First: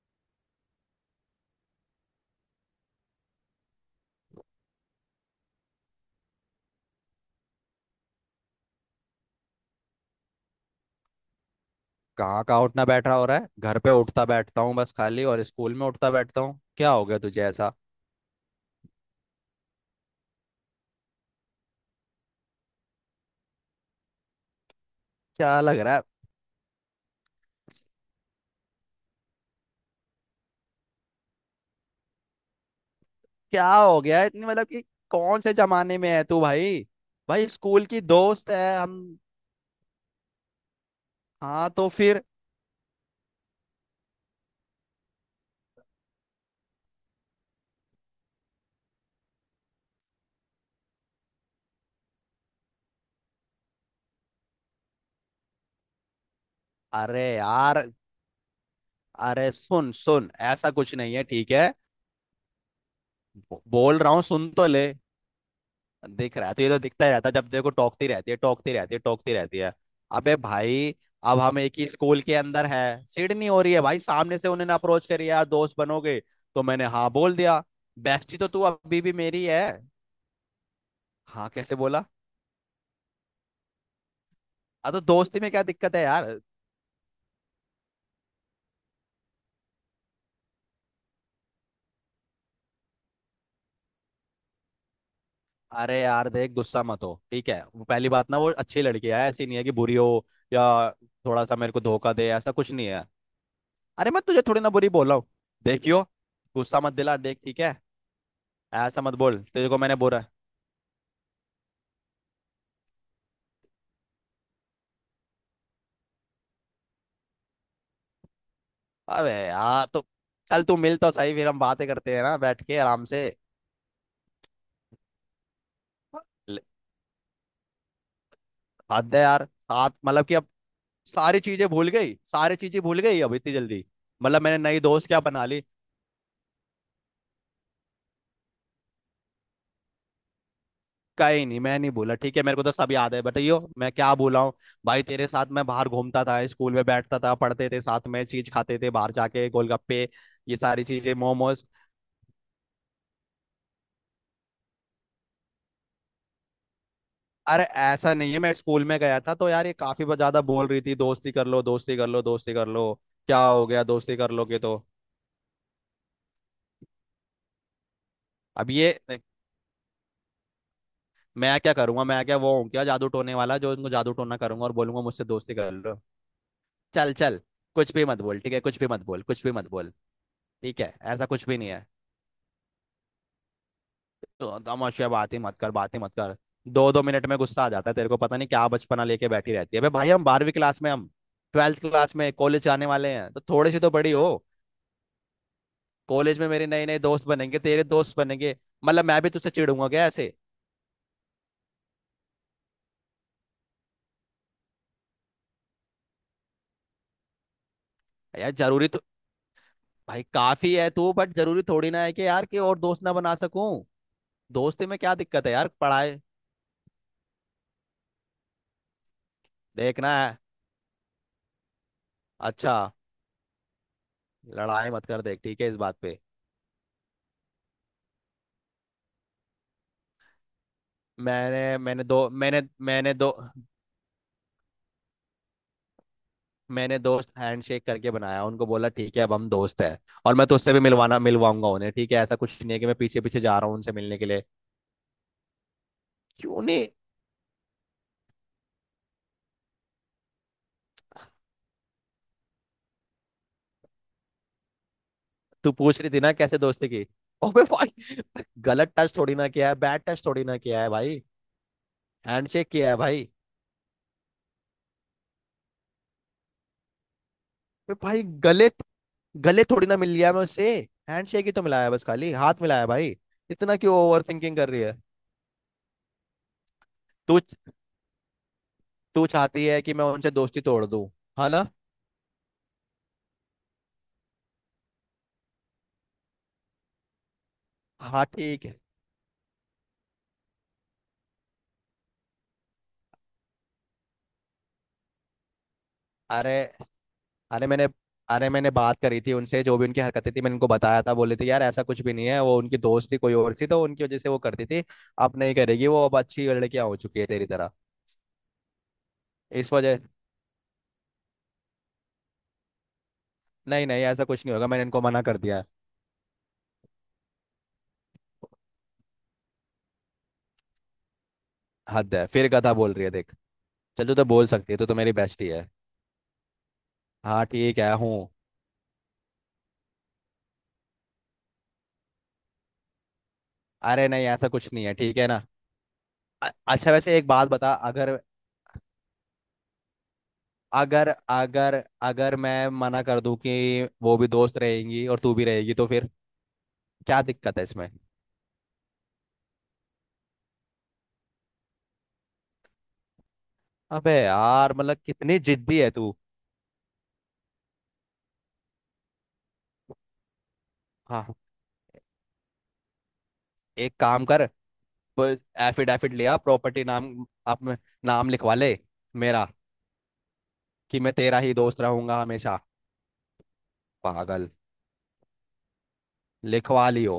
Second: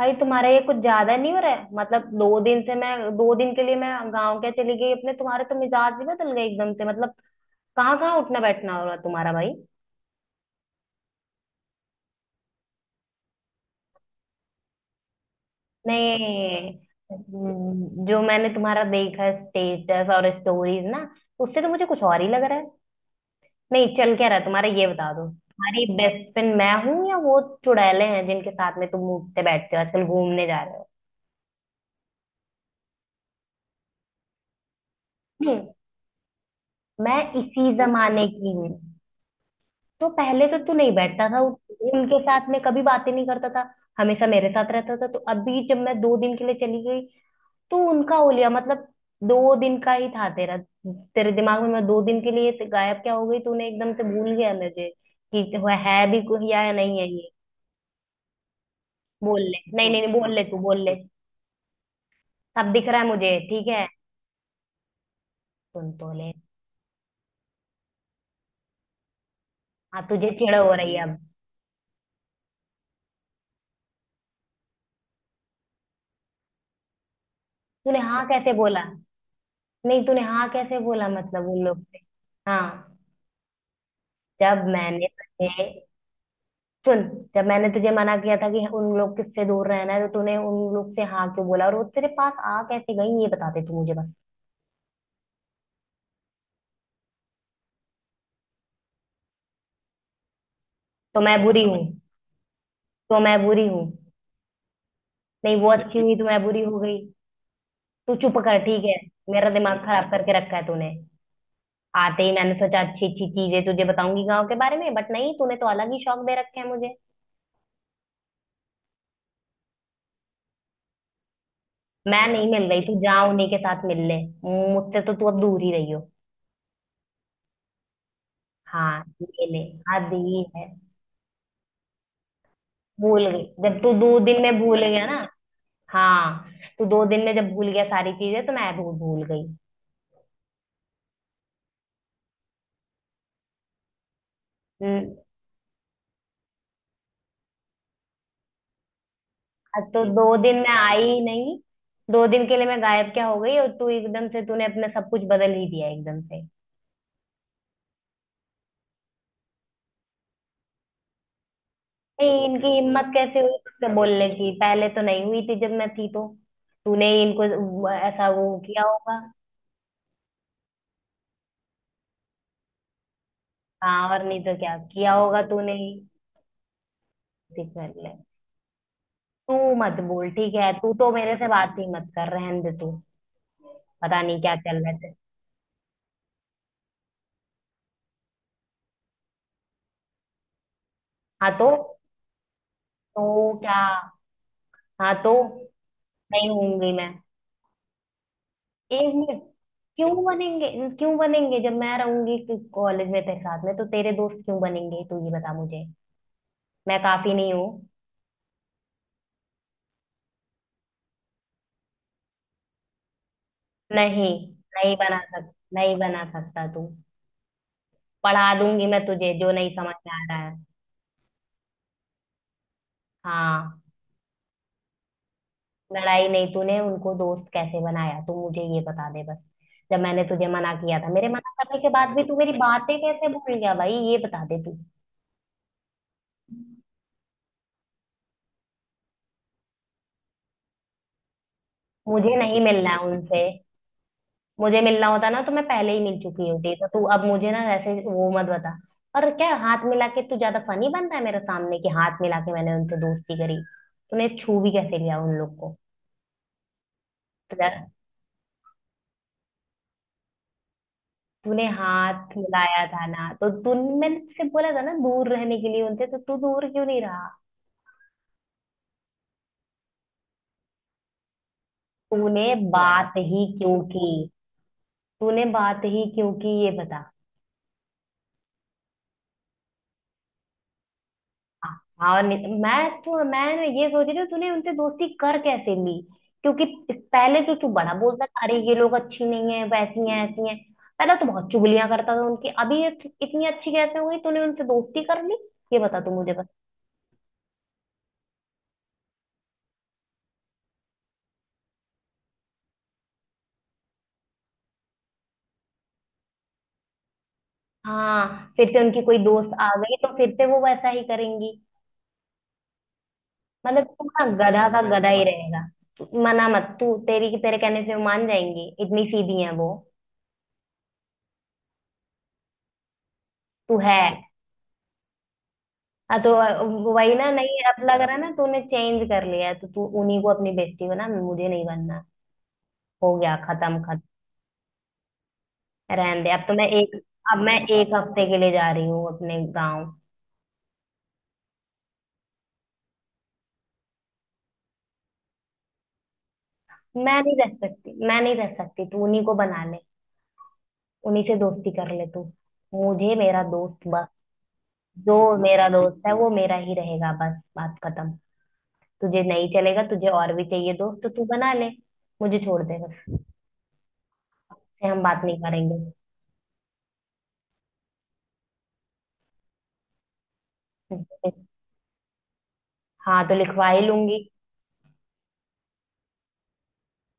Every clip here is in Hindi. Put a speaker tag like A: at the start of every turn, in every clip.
A: भाई तुम्हारा ये कुछ ज्यादा नहीं हो रहा है। मतलब 2 दिन के लिए मैं गांव क्या चली गई अपने, तुम्हारे तो मिजाज भी बदल गए एकदम से। मतलब कहाँ कहाँ उठना बैठना हो रहा है तुम्हारा भाई?
B: कहाँ कहाँ उठना बैठना हो रहा है? घर पे उठता बैठता हूँ बस खाली, और स्कूल में उठता बैठता हूँ।
A: नहीं।
B: क्या हो गया तुझे ऐसा?
A: जो मैंने तुम्हारा देखा है स्टेटस और स्टोरीज ना, उससे तो मुझे कुछ और ही लग रहा है। नहीं, चल क्या रहा है तुम्हारा ये बता दो।
B: क्या लग
A: तुम्हारी
B: रहा है?
A: बेस्ट फ्रेंड मैं हूँ या वो चुड़ैले हैं जिनके साथ में तुम उठते बैठते हो आजकल घूमने जा रहे हो?
B: क्या हो गया है इतनी, मतलब कि कौन से
A: हम्म।
B: जमाने में है तू भाई?
A: मैं
B: भाई
A: इसी
B: स्कूल की
A: जमाने
B: दोस्त
A: की हूँ।
B: है हम।
A: तो पहले तो तू नहीं बैठता था
B: हाँ तो
A: उनके
B: फिर?
A: साथ में, कभी बातें नहीं करता था। हमेशा मेरे साथ रहता था। तो अभी जब मैं 2 दिन के लिए चली गई तो उनका हो लिया मतलब। दो दिन का ही था तेरा? तेरे दिमाग में मैं दो दिन के लिए गायब क्या हो गई, तूने एकदम से भूल गया मुझे कि वह है भी कोई या नहीं है
B: अरे
A: ये।
B: यार।
A: बोल
B: अरे
A: ले, नहीं
B: सुन
A: नहीं नहीं,
B: सुन,
A: बोल ले तू
B: ऐसा
A: बोल ले।
B: कुछ नहीं है ठीक है।
A: सब दिख रहा है मुझे
B: बो-
A: ठीक है।
B: बोल रहा हूँ, सुन तो ले।
A: सुन तो ले।
B: दिख रहा है तो ये तो दिखता ही रहता है, जब देखो टोकती रहती है टोकती रहती है टोकती रहती है।
A: हाँ, तुझे
B: अबे
A: चिड़ हो रही
B: भाई,
A: है अब?
B: अब हम एक ही स्कूल के अंदर है। सीट नहीं हो रही है भाई, सामने से उन्होंने अप्रोच करी, यार दोस्त बनोगे, तो मैंने हाँ बोल दिया।
A: तूने हाँ
B: बेस्टी तो
A: कैसे
B: तू
A: बोला?
B: अभी भी मेरी है।
A: नहीं, तूने हाँ कैसे बोला मतलब
B: हाँ
A: उन
B: कैसे
A: लोग से?
B: बोला?
A: हाँ। जब
B: हाँ तो
A: मैंने
B: दोस्ती में क्या
A: तुझे,
B: दिक्कत है यार।
A: सुन, जब मैंने तुझे मना किया था कि उन लोग किससे दूर रहना है, तो तूने उन लोग से हाँ क्यों बोला? और वो तेरे पास आ कैसे गई ये बता दे तू मुझे बस।
B: अरे यार देख, गुस्सा मत हो ठीक है। वो पहली बात ना, वो अच्छी लड़की है, ऐसी नहीं है कि बुरी हो या
A: तो मैं
B: थोड़ा सा
A: बुरी
B: मेरे
A: हूँ?
B: को धोखा दे, ऐसा कुछ नहीं है।
A: तो मैं बुरी हूँ?
B: अरे मैं तुझे थोड़ी ना बुरी बोल रहा हूँ।
A: नहीं, वो अच्छी
B: देखियो,
A: देखिए हुई तो मैं बुरी हो
B: गुस्सा मत
A: गई।
B: दिला देख ठीक है।
A: तू चुप कर ठीक है।
B: ऐसा मत बोल,
A: मेरा
B: तेरे को
A: दिमाग
B: मैंने
A: खराब
B: बोला है।
A: करके रखा है तूने। आते ही मैंने सोचा अच्छी अच्छी चीजें तुझे बताऊंगी गाँव के बारे में, बट नहीं, तूने तो अलग ही शौक दे रखे हैं मुझे।
B: अबे यार तो, चल तू मिल तो सही, फिर हम बातें करते हैं
A: मैं
B: ना
A: नहीं मिल
B: बैठ के
A: रही, तू
B: आराम
A: जा
B: से।
A: उन्हीं के साथ मिल ले। मुझसे तो तू अब दूर ही रही हो।
B: ल-
A: हाँ
B: हद है यार,
A: ये ले।
B: साथ
A: हाँ
B: मतलब कि
A: दी
B: अब
A: है।
B: सारी चीजें भूल गई, सारी चीजें भूल गई
A: भूल
B: अब
A: गई।
B: इतनी
A: जब
B: जल्दी?
A: तू 2 दिन
B: मतलब
A: में
B: मैंने
A: भूल
B: नई
A: गया
B: दोस्त
A: ना।
B: क्या बना ली।
A: हाँ। तू दो दिन में जब भूल गया सारी चीजें, तो मैं भी भूल गई।
B: कहीं नहीं, मैं नहीं भूला ठीक है, मेरे को तो सब याद है, बताइयो मैं क्या भूला हूँ। भाई
A: हम्म,
B: तेरे साथ मैं बाहर घूमता था, स्कूल में बैठता था, पढ़ते थे साथ में, चीज खाते थे बाहर जाके,
A: अब
B: गोलगप्पे
A: तो 2 दिन
B: ये
A: में
B: सारी
A: आई
B: चीजें,
A: ही नहीं।
B: मोमोज।
A: दो दिन के लिए मैं गायब क्या हो गई और तू एकदम से तूने अपना सब कुछ बदल ही दिया एकदम से।
B: अरे ऐसा नहीं है, मैं स्कूल में गया था तो यार ये काफी ज्यादा बोल रही थी, दोस्ती कर लो दोस्ती कर लो
A: नहीं,
B: दोस्ती
A: इनकी
B: कर लो।
A: हिम्मत
B: क्या
A: कैसे हुई
B: हो गया
A: तुझसे
B: दोस्ती
A: बोलने
B: कर लो
A: की?
B: के तो?
A: पहले तो नहीं हुई थी जब मैं थी तो। तूने ही इनको ऐसा वो
B: अब
A: किया
B: ये
A: होगा।
B: मैं क्या करूंगा, मैं क्या वो हूँ क्या, जादू टोने वाला, जो इनको
A: हाँ
B: जादू
A: और
B: टोना
A: नहीं तो
B: करूंगा और
A: क्या
B: बोलूंगा
A: किया
B: मुझसे
A: होगा,
B: दोस्ती कर
A: तूने ही।
B: लो। चल चल,
A: देख
B: कुछ
A: कर
B: भी
A: ले।
B: मत बोल ठीक है, कुछ भी मत बोल, कुछ भी
A: तू
B: मत बोल।
A: मत बोल ठीक है,
B: ठीक
A: तू
B: है
A: तो
B: ऐसा
A: मेरे
B: कुछ
A: से
B: भी नहीं
A: बात
B: है।
A: ही मत कर, रहने दे तू। पता नहीं क्या
B: तो
A: चल रहा
B: तमाशा
A: है।
B: बातें मत कर, बातें मत कर। 2-2 मिनट में गुस्सा आ जाता है तेरे को, पता नहीं क्या बचपना लेके बैठी रहती है। अबे भाई, हम 12वीं क्लास में हम,
A: हाँ तो।
B: 12th क्लास में, कॉलेज जाने वाले
A: तो
B: हैं, तो थोड़े
A: क्या?
B: से तो बड़ी हो।
A: हाँ तो।
B: कॉलेज में
A: नहीं
B: मेरे नए
A: होंगी
B: नए
A: मैं।
B: दोस्त बनेंगे, तेरे दोस्त बनेंगे, मतलब
A: एक
B: मैं भी
A: मिनट
B: तुझसे चिढ़ूंगा क्या
A: क्यों
B: ऐसे?
A: बनेंगे? क्यों बनेंगे जब मैं रहूंगी कॉलेज में तेरे साथ में, तो तेरे दोस्त क्यों बनेंगे तू ये बता मुझे? मैं काफी नहीं हूँ?
B: यार जरूरी तो, भाई काफी है तू, बट जरूरी थोड़ी ना है कि यार कि और दोस्त ना बना सकूं।
A: नहीं,
B: दोस्ती
A: नहीं
B: में क्या
A: बना
B: दिक्कत
A: सक
B: है यार,
A: नहीं
B: पढ़ाई।
A: बना सकता तू। पढ़ा दूंगी मैं तुझे जो नहीं समझ में
B: देखना
A: आ
B: है।
A: रहा है।
B: अच्छा,
A: हाँ।
B: लड़ाई मत कर देख ठीक है, इस बात पे।
A: लड़ाई नहीं, तूने उनको दोस्त कैसे बनाया तू मुझे ये बता दे बस। जब मैंने तुझे मना किया था, मेरे मना
B: मैंने
A: करने के
B: मैंने
A: बाद भी
B: दो
A: तू मेरी
B: मैंने
A: बातें
B: मैंने
A: कैसे
B: दो
A: भूल गया भाई ये बता दे तू।
B: मैंने दोस्त हैंडशेक करके बनाया, उनको बोला ठीक है अब हम दोस्त हैं। और मैं तो उससे भी मिलवाना मिलवाऊंगा उन्हें, ठीक है,
A: मुझे
B: ऐसा
A: नहीं
B: कुछ नहीं है कि
A: मिलना
B: मैं
A: है
B: पीछे पीछे
A: उनसे।
B: जा रहा हूँ उनसे मिलने के लिए।
A: मुझे मिलना होता ना तो मैं पहले ही मिल चुकी
B: क्यों
A: होती, तो
B: नहीं?
A: तू अब मुझे ना ऐसे वो मत बता। और क्या हाथ मिला के तू ज्यादा फनी बन रहा है मेरे सामने कि हाथ मिला के मैंने उनसे दोस्ती करी? तूने छू भी कैसे लिया उन लोग
B: तू
A: को?
B: पूछ रही थी ना कैसे दोस्ती की। ओबे
A: तूने
B: भाई, गलत टच थोड़ी ना किया है, बैड टच थोड़ी ना किया है भाई।
A: तूने हाथ
B: हैंडशेक
A: मिलाया
B: किया है
A: था ना
B: भाई।
A: तो तू। मैंने तुझसे बोला था ना दूर रहने के लिए उनसे, तो तू दूर क्यों नहीं रहा?
B: बे भाई, गले, गले थोड़ी ना मिल लिया मैं उससे, हैंडशेक ही तो मिलाया है, बस खाली
A: तूने यार
B: हाथ मिलाया है
A: बात
B: भाई।
A: ही
B: इतना
A: क्यों
B: क्यों
A: की?
B: ओवर थिंकिंग कर रही है?
A: तूने बात ही क्यों की ये बता।
B: तू, तू चाहती है कि मैं उनसे दोस्ती तोड़ दूं, हाँ ना?
A: हाँ और मैं ना ये सोच रही हूँ तूने उनसे दोस्ती कर कैसे ली। क्योंकि पहले तो तू बड़ा
B: हाँ
A: बोलता था अरे
B: ठीक
A: ये
B: है।
A: लोग अच्छी नहीं है, वैसी हैं ऐसी हैं। पहले तो बहुत चुगलियां करता था उनकी, अभी ये इतनी अच्छी कैसे हो गई तूने उनसे दोस्ती कर ली? ये बता तू मुझे बस।
B: अरे, अरे मैंने अरे मैंने बात करी थी उनसे, जो भी उनकी हरकतें थी मैंने उनको बताया था, बोले थे यार ऐसा कुछ भी नहीं है, वो उनकी दोस्त थी कोई और सी, तो उनकी वजह से वो करती थी। अब नहीं करेगी वो, अब अच्छी लड़कियां हो चुकी है तेरी तरह।
A: हाँ, फिर से उनकी कोई दोस्त आ
B: इस
A: गई
B: वजह,
A: तो फिर से वो वैसा ही करेंगी। मतलब
B: नहीं नहीं
A: तू ना
B: ऐसा कुछ नहीं होगा,
A: गधा का
B: मैंने इनको
A: गधा
B: मना
A: ही
B: कर दिया
A: रहेगा।
B: है।
A: मना मत, तू तेरी तेरे कहने से वो मान जाएंगी, इतनी सीधी है वो।
B: हद है, फिर गधा बोल रही है देख।
A: तू है।
B: चल, तू तो बोल सकती है, तू तो मेरी बेस्टी है।
A: हाँ तो। वही ना,
B: हाँ
A: नहीं
B: ठीक
A: अब
B: है,
A: लग रहा
B: हूँ।
A: ना तूने चेंज कर लिया है, तो तू उन्हीं को अपनी बेस्टी बना, मुझे नहीं बनना। हो गया, खत्म खत्म।
B: अरे नहीं ऐसा कुछ नहीं है ठीक है ना।
A: रहने दे, अब तो मैं
B: अच्छा
A: एक,
B: वैसे एक
A: अब
B: बात
A: मैं
B: बता,
A: एक
B: अगर
A: हफ्ते के लिए जा रही हूँ अपने गाँव।
B: अगर अगर अगर मैं मना कर दूं कि वो भी दोस्त रहेंगी और तू भी रहेगी तो फिर?
A: मैं
B: क्या
A: नहीं रह
B: दिक्कत है इसमें?
A: सकती, मैं नहीं रह सकती, तू उन्हीं को बना ले। उन्हीं से दोस्ती कर ले तू। मुझे मेरा दोस्त बस।
B: अबे यार, मतलब
A: जो
B: कितनी
A: मेरा
B: जिद्दी है
A: दोस्त है
B: तू।
A: वो मेरा ही रहेगा बस, बात खत्म। तुझे नहीं चलेगा, तुझे और भी चाहिए दोस्त तो तू
B: हाँ,
A: बना ले। मुझे छोड़ दे बस।
B: एक काम कर,
A: से हम बात नहीं करेंगे।
B: एफिडेविट लिया, प्रॉपर्टी नाम अपने नाम लिखवा ले, मेरा, कि मैं तेरा ही दोस्त रहूंगा हमेशा।
A: हाँ, तो लिखवा ही लूंगी।
B: पागल, लिखवाली हो।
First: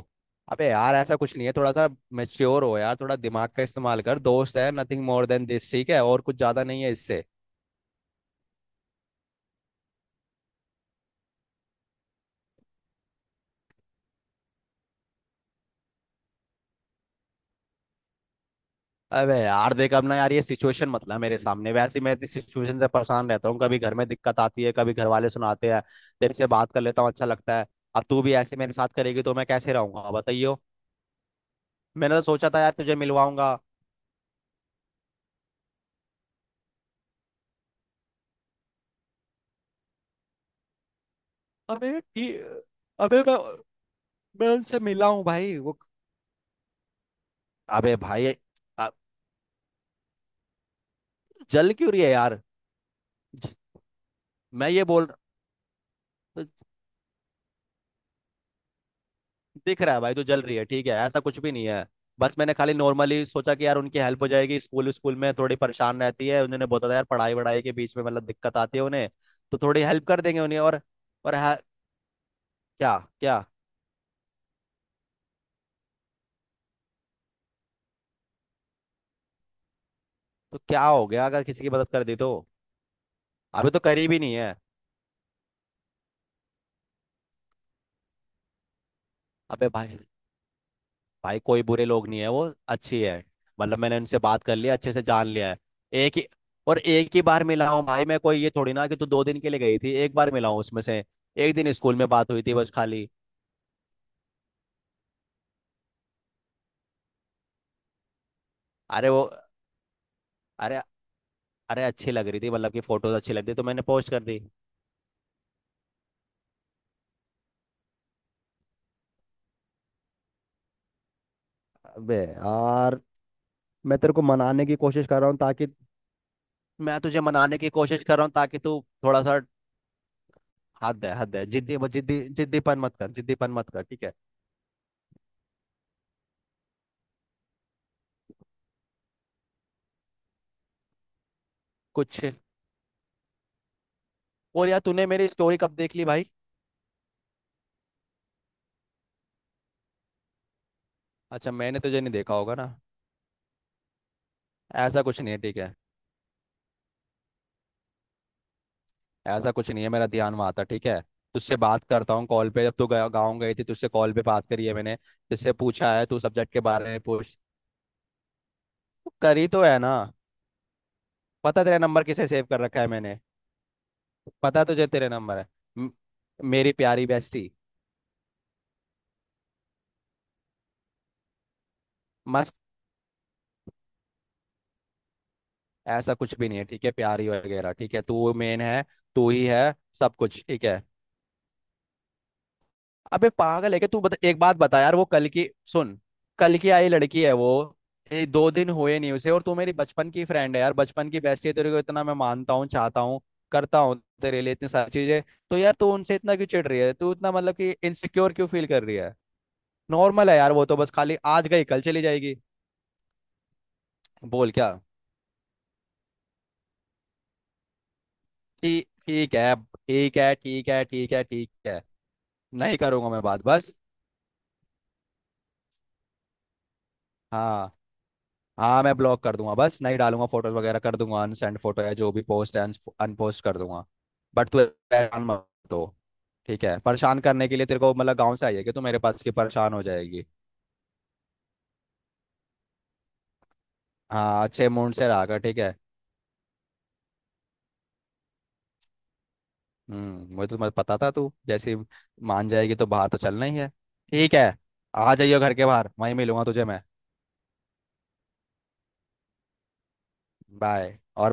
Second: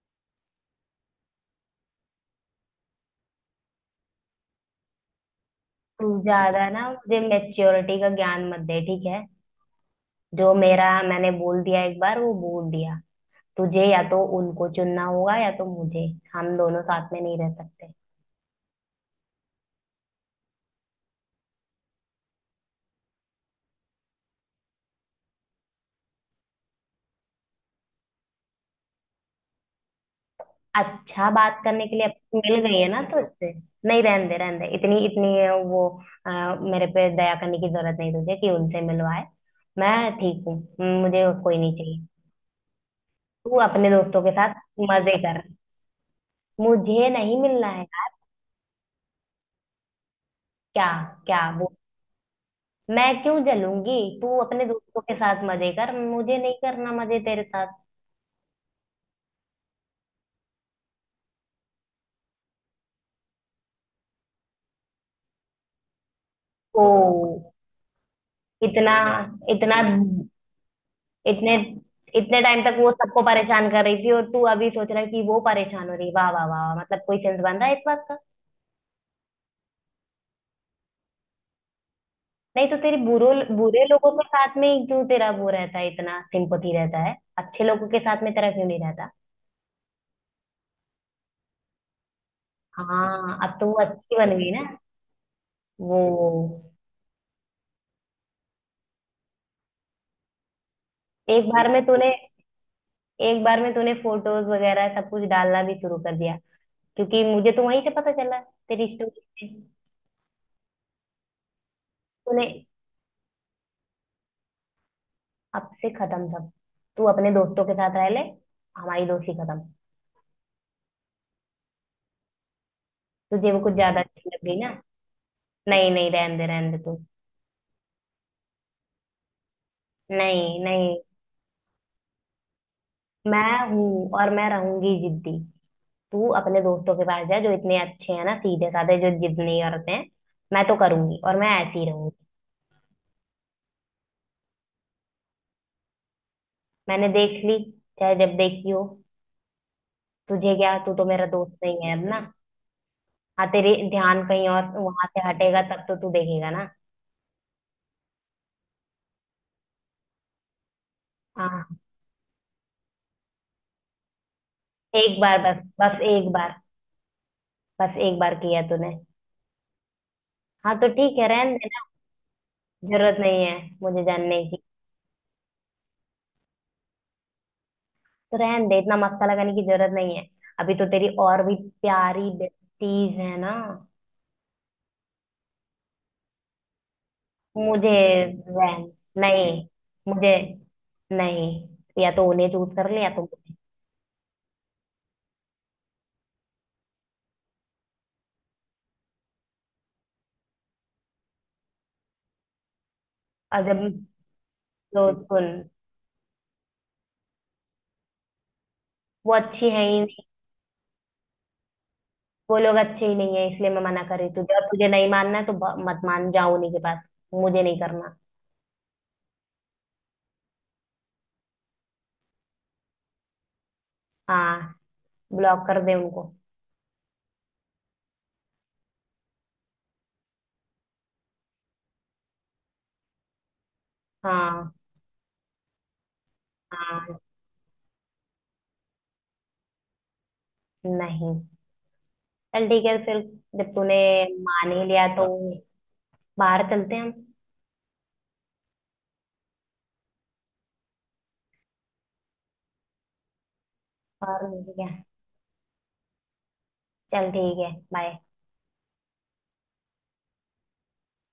B: अबे यार ऐसा कुछ नहीं है, थोड़ा सा मेच्योर हो यार, थोड़ा दिमाग का इस्तेमाल कर, दोस्त है, नथिंग मोर देन दिस, ठीक है,
A: तू
B: और कुछ ज्यादा
A: ज्यादा
B: नहीं
A: ना
B: है
A: मुझे
B: इससे।
A: मैच्योरिटी का ज्ञान मत दे ठीक है। जो मेरा मैंने बोल दिया एक बार वो बोल दिया। तुझे या तो उनको चुनना होगा या तो मुझे। हम दोनों साथ में नहीं रह सकते।
B: अबे यार देख, अब ना यार, ये सिचुएशन मत ला मेरे सामने, वैसे ही मैं इस सिचुएशन से परेशान रहता हूँ, कभी घर में दिक्कत आती है, कभी घर वाले सुनाते हैं, तेरे से बात कर लेता हूँ अच्छा लगता है। अब तू भी ऐसे मेरे साथ करेगी तो मैं कैसे रहूंगा बताइयो।
A: अच्छा, बात करने के लिए अब
B: मैंने तो सोचा
A: मिल
B: था यार
A: गई है
B: तुझे
A: ना तो उससे?
B: मिलवाऊंगा।
A: नहीं रहने दे रहने दे, इतनी इतनी। वो, अ, मेरे पे दया करने की जरूरत नहीं तुझे कि उनसे मिलवाए। मैं ठीक हूँ। मुझे कोई नहीं
B: अबे
A: चाहिए।
B: ठीक अबे
A: तू अपने दोस्तों के
B: मैं
A: साथ
B: उनसे मिला
A: मजे
B: हूँ
A: कर।
B: भाई, वो।
A: मुझे नहीं मिलना है।
B: अबे भाई, अ-
A: क्या? क्या?
B: जल क्यों रही है यार?
A: मैं क्यों जलूंगी? तू अपने
B: मैं ये
A: दोस्तों
B: बोल
A: के साथ मजे कर, मुझे नहीं करना मजे तेरे साथ।
B: दिख रहा है भाई, तो जल रही है ठीक है, ऐसा कुछ भी नहीं है। बस मैंने खाली नॉर्मली सोचा कि यार उनकी हेल्प हो जाएगी, स्कूल स्कूल में थोड़ी परेशान रहती है, उन्होंने बोला था यार पढ़ाई
A: ओ,
B: वढ़ाई के बीच में मतलब दिक्कत आती है
A: इतना
B: उन्हें, तो
A: इतना,
B: थोड़ी हेल्प कर देंगे उन्हें, और
A: इतने
B: हाँ।
A: इतने टाइम तक वो
B: क्या
A: सबको
B: क्या?
A: परेशान कर रही थी और तू अभी सोच रहा है कि वो परेशान हो रही है। वाह वाह वाह वाह। मतलब कोई सेंस बन रहा है इस बात का?
B: तो क्या हो गया अगर किसी की मदद कर दी तो?
A: नहीं तो तेरी बुरो
B: अभी तो
A: बुरे लोगों
B: करीब ही
A: के
B: नहीं है।
A: साथ में ही क्यों तेरा वो रहता है, इतना सिंपथी रहता है, अच्छे लोगों के साथ में तेरा क्यों नहीं रहता?
B: अबे भाई, भाई कोई बुरे लोग नहीं है वो, अच्छी है।
A: हाँ अब तो वो
B: मतलब मैंने
A: अच्छी
B: उनसे
A: बन
B: बात
A: गई
B: कर
A: ना।
B: लिया, अच्छे से जान लिया है। एक ही,
A: वो
B: और एक ही बार मिला हूँ भाई मैं, कोई ये थोड़ी ना कि तू 2 दिन के लिए गई थी एक बार मिला हूँ उसमें से।
A: एक
B: एक
A: बार
B: दिन
A: में
B: स्कूल में
A: तूने,
B: बात हुई थी बस खाली।
A: एक बार में तूने फोटोज वगैरह सब कुछ डालना भी शुरू कर दिया। क्योंकि मुझे तो वहीं से पता चला, तेरी
B: अरे
A: स्टोरी
B: वो,
A: से।
B: अरे, अच्छी लग रही
A: तूने,
B: थी, मतलब कि फोटोज अच्छी लग रही तो मैंने पोस्ट कर दी।
A: अब से खत्म सब। तू अपने दोस्तों के साथ रह ले, हमारी दोस्ती खत्म।
B: अबे यार,
A: तुझे वो कुछ
B: मैं
A: ज्यादा
B: तेरे को
A: अच्छी लग गई
B: मनाने
A: ना?
B: की कोशिश कर रहा हूँ ताकि
A: नहीं नहीं, रहने दे रहने दे तू।
B: मैं तुझे मनाने की कोशिश कर रहा हूँ ताकि तू थोड़ा सा।
A: नहीं नहीं।
B: हद है, हद है, जिद्दी जिद्दी जिद्दीपन मत कर,
A: मैं
B: जिद्दीपन मत कर ठीक
A: हूं
B: है।
A: और मैं रहूंगी जिद्दी। तू अपने दोस्तों के पास जा जो इतने अच्छे हैं ना, सीधे साधे, जो जिद नहीं करते हैं। मैं तो करूंगी और मैं ऐसी ही रहूंगी।
B: कुछ, और यार तूने मेरी स्टोरी कब देख ली भाई?
A: मैंने देख ली, चाहे जब देखी हो। तुझे क्या, तू तो मेरा
B: अच्छा,
A: दोस्त
B: मैंने
A: नहीं है
B: तुझे
A: अब
B: नहीं
A: ना।
B: देखा होगा ना।
A: हाँ, तेरे ध्यान कहीं और
B: ऐसा
A: वहां
B: कुछ
A: से
B: नहीं है ठीक
A: हटेगा
B: है,
A: तब तो तू देखेगा ना।
B: ऐसा कुछ नहीं है, मेरा ध्यान वहाँ था ठीक है। तुझसे
A: हाँ।
B: बात करता हूँ कॉल पे, जब तू गया गाँव गई थी तुझसे कॉल पे बात करी है मैंने,
A: एक बार,
B: तुझसे
A: बस
B: पूछा
A: बस
B: है, तू
A: एक
B: सब्जेक्ट
A: बार।
B: के बारे में पूछ,
A: बस एक बार किया तूने।
B: तू करी तो है ना?
A: हाँ तो ठीक है रहन
B: पता तेरा
A: देना।
B: नंबर किसे सेव कर रखा है
A: जरूरत
B: मैंने,
A: नहीं है मुझे जानने की।
B: पता तुझे तेरे नंबर है? म- मेरी प्यारी बेस्टी,
A: तो रहन दे, इतना मस्का लगाने की जरूरत नहीं है। अभी तो तेरी और भी प्यारी
B: मस्त।
A: बेटीज है ना।
B: ऐसा कुछ भी नहीं है ठीक है, प्यारी वगैरह
A: मुझे
B: ठीक है, तू मेन है,
A: रहन।
B: तू ही
A: नहीं।
B: है, सब
A: मुझे
B: कुछ ठीक है।
A: नहीं, या तो उन्हें चूज कर ले या तो
B: अबे
A: मुझे।
B: पागल है क्या तू, बता एक बात बता यार, वो कल की सुन, कल की आई लड़की है वो, ये दो दिन हुए नहीं उसे, और तू मेरी बचपन की फ्रेंड है यार, बचपन की बेस्टी है, तेरे को इतना मैं मानता हूँ, चाहता हूँ,
A: और
B: करता हूँ
A: जब।
B: तेरे लिए इतनी सारी
A: तो
B: चीजें, तो
A: सुन।
B: यार तू उनसे इतना क्यों चिढ़ रही है, तू इतना मतलब कि इनसिक्योर क्यों फील कर रही है?
A: वो अच्छी है ही नहीं।
B: नॉर्मल है यार वो, तो बस खाली आज गई कल चली जाएगी।
A: वो लोग अच्छे ही नहीं है इसलिए मैं मना कर रही हूँ
B: बोल
A: तुझे, अब
B: क्या?
A: तुझे नहीं मानना है तो मत मान जाओ उन्हीं के पास। मुझे नहीं करना।
B: ठीक, ठीक है, ठीक है, ठीक है, ठीक है, ठीक है, नहीं करूंगा मैं बात बस।
A: हाँ, ब्लॉक कर दे उनको।
B: हाँ, हाँ मैं ब्लॉक कर दूंगा, बस नहीं डालूंगा फोटोज वगैरह, कर दूंगा अनसेंड फोटो, या जो भी पोस्ट है अनपोस्ट कर दूंगा। बट तू
A: हाँ।
B: परेशान मत हो ठीक है,
A: हाँ।
B: परेशान करने के लिए तेरे को मतलब गाँव से आई है कि तू मेरे पास की परेशान हो जाएगी?
A: नहीं, चल ठीक है फिर, जब तूने
B: हाँ अच्छे
A: मान ही
B: मूड
A: लिया
B: से
A: तो
B: रहा कर ठीक है।
A: बाहर चलते हैं हम।
B: हम्म, मुझे तो मत पता था, तू जैसे ही मान जाएगी तो बाहर तो चलना ही है, ठीक
A: और
B: है,
A: नहीं तो क्या।
B: आ जाइयो घर के बाहर वहीं मिलूंगा तुझे मैं।
A: चल ठीक है बाय।
B: बाय, और।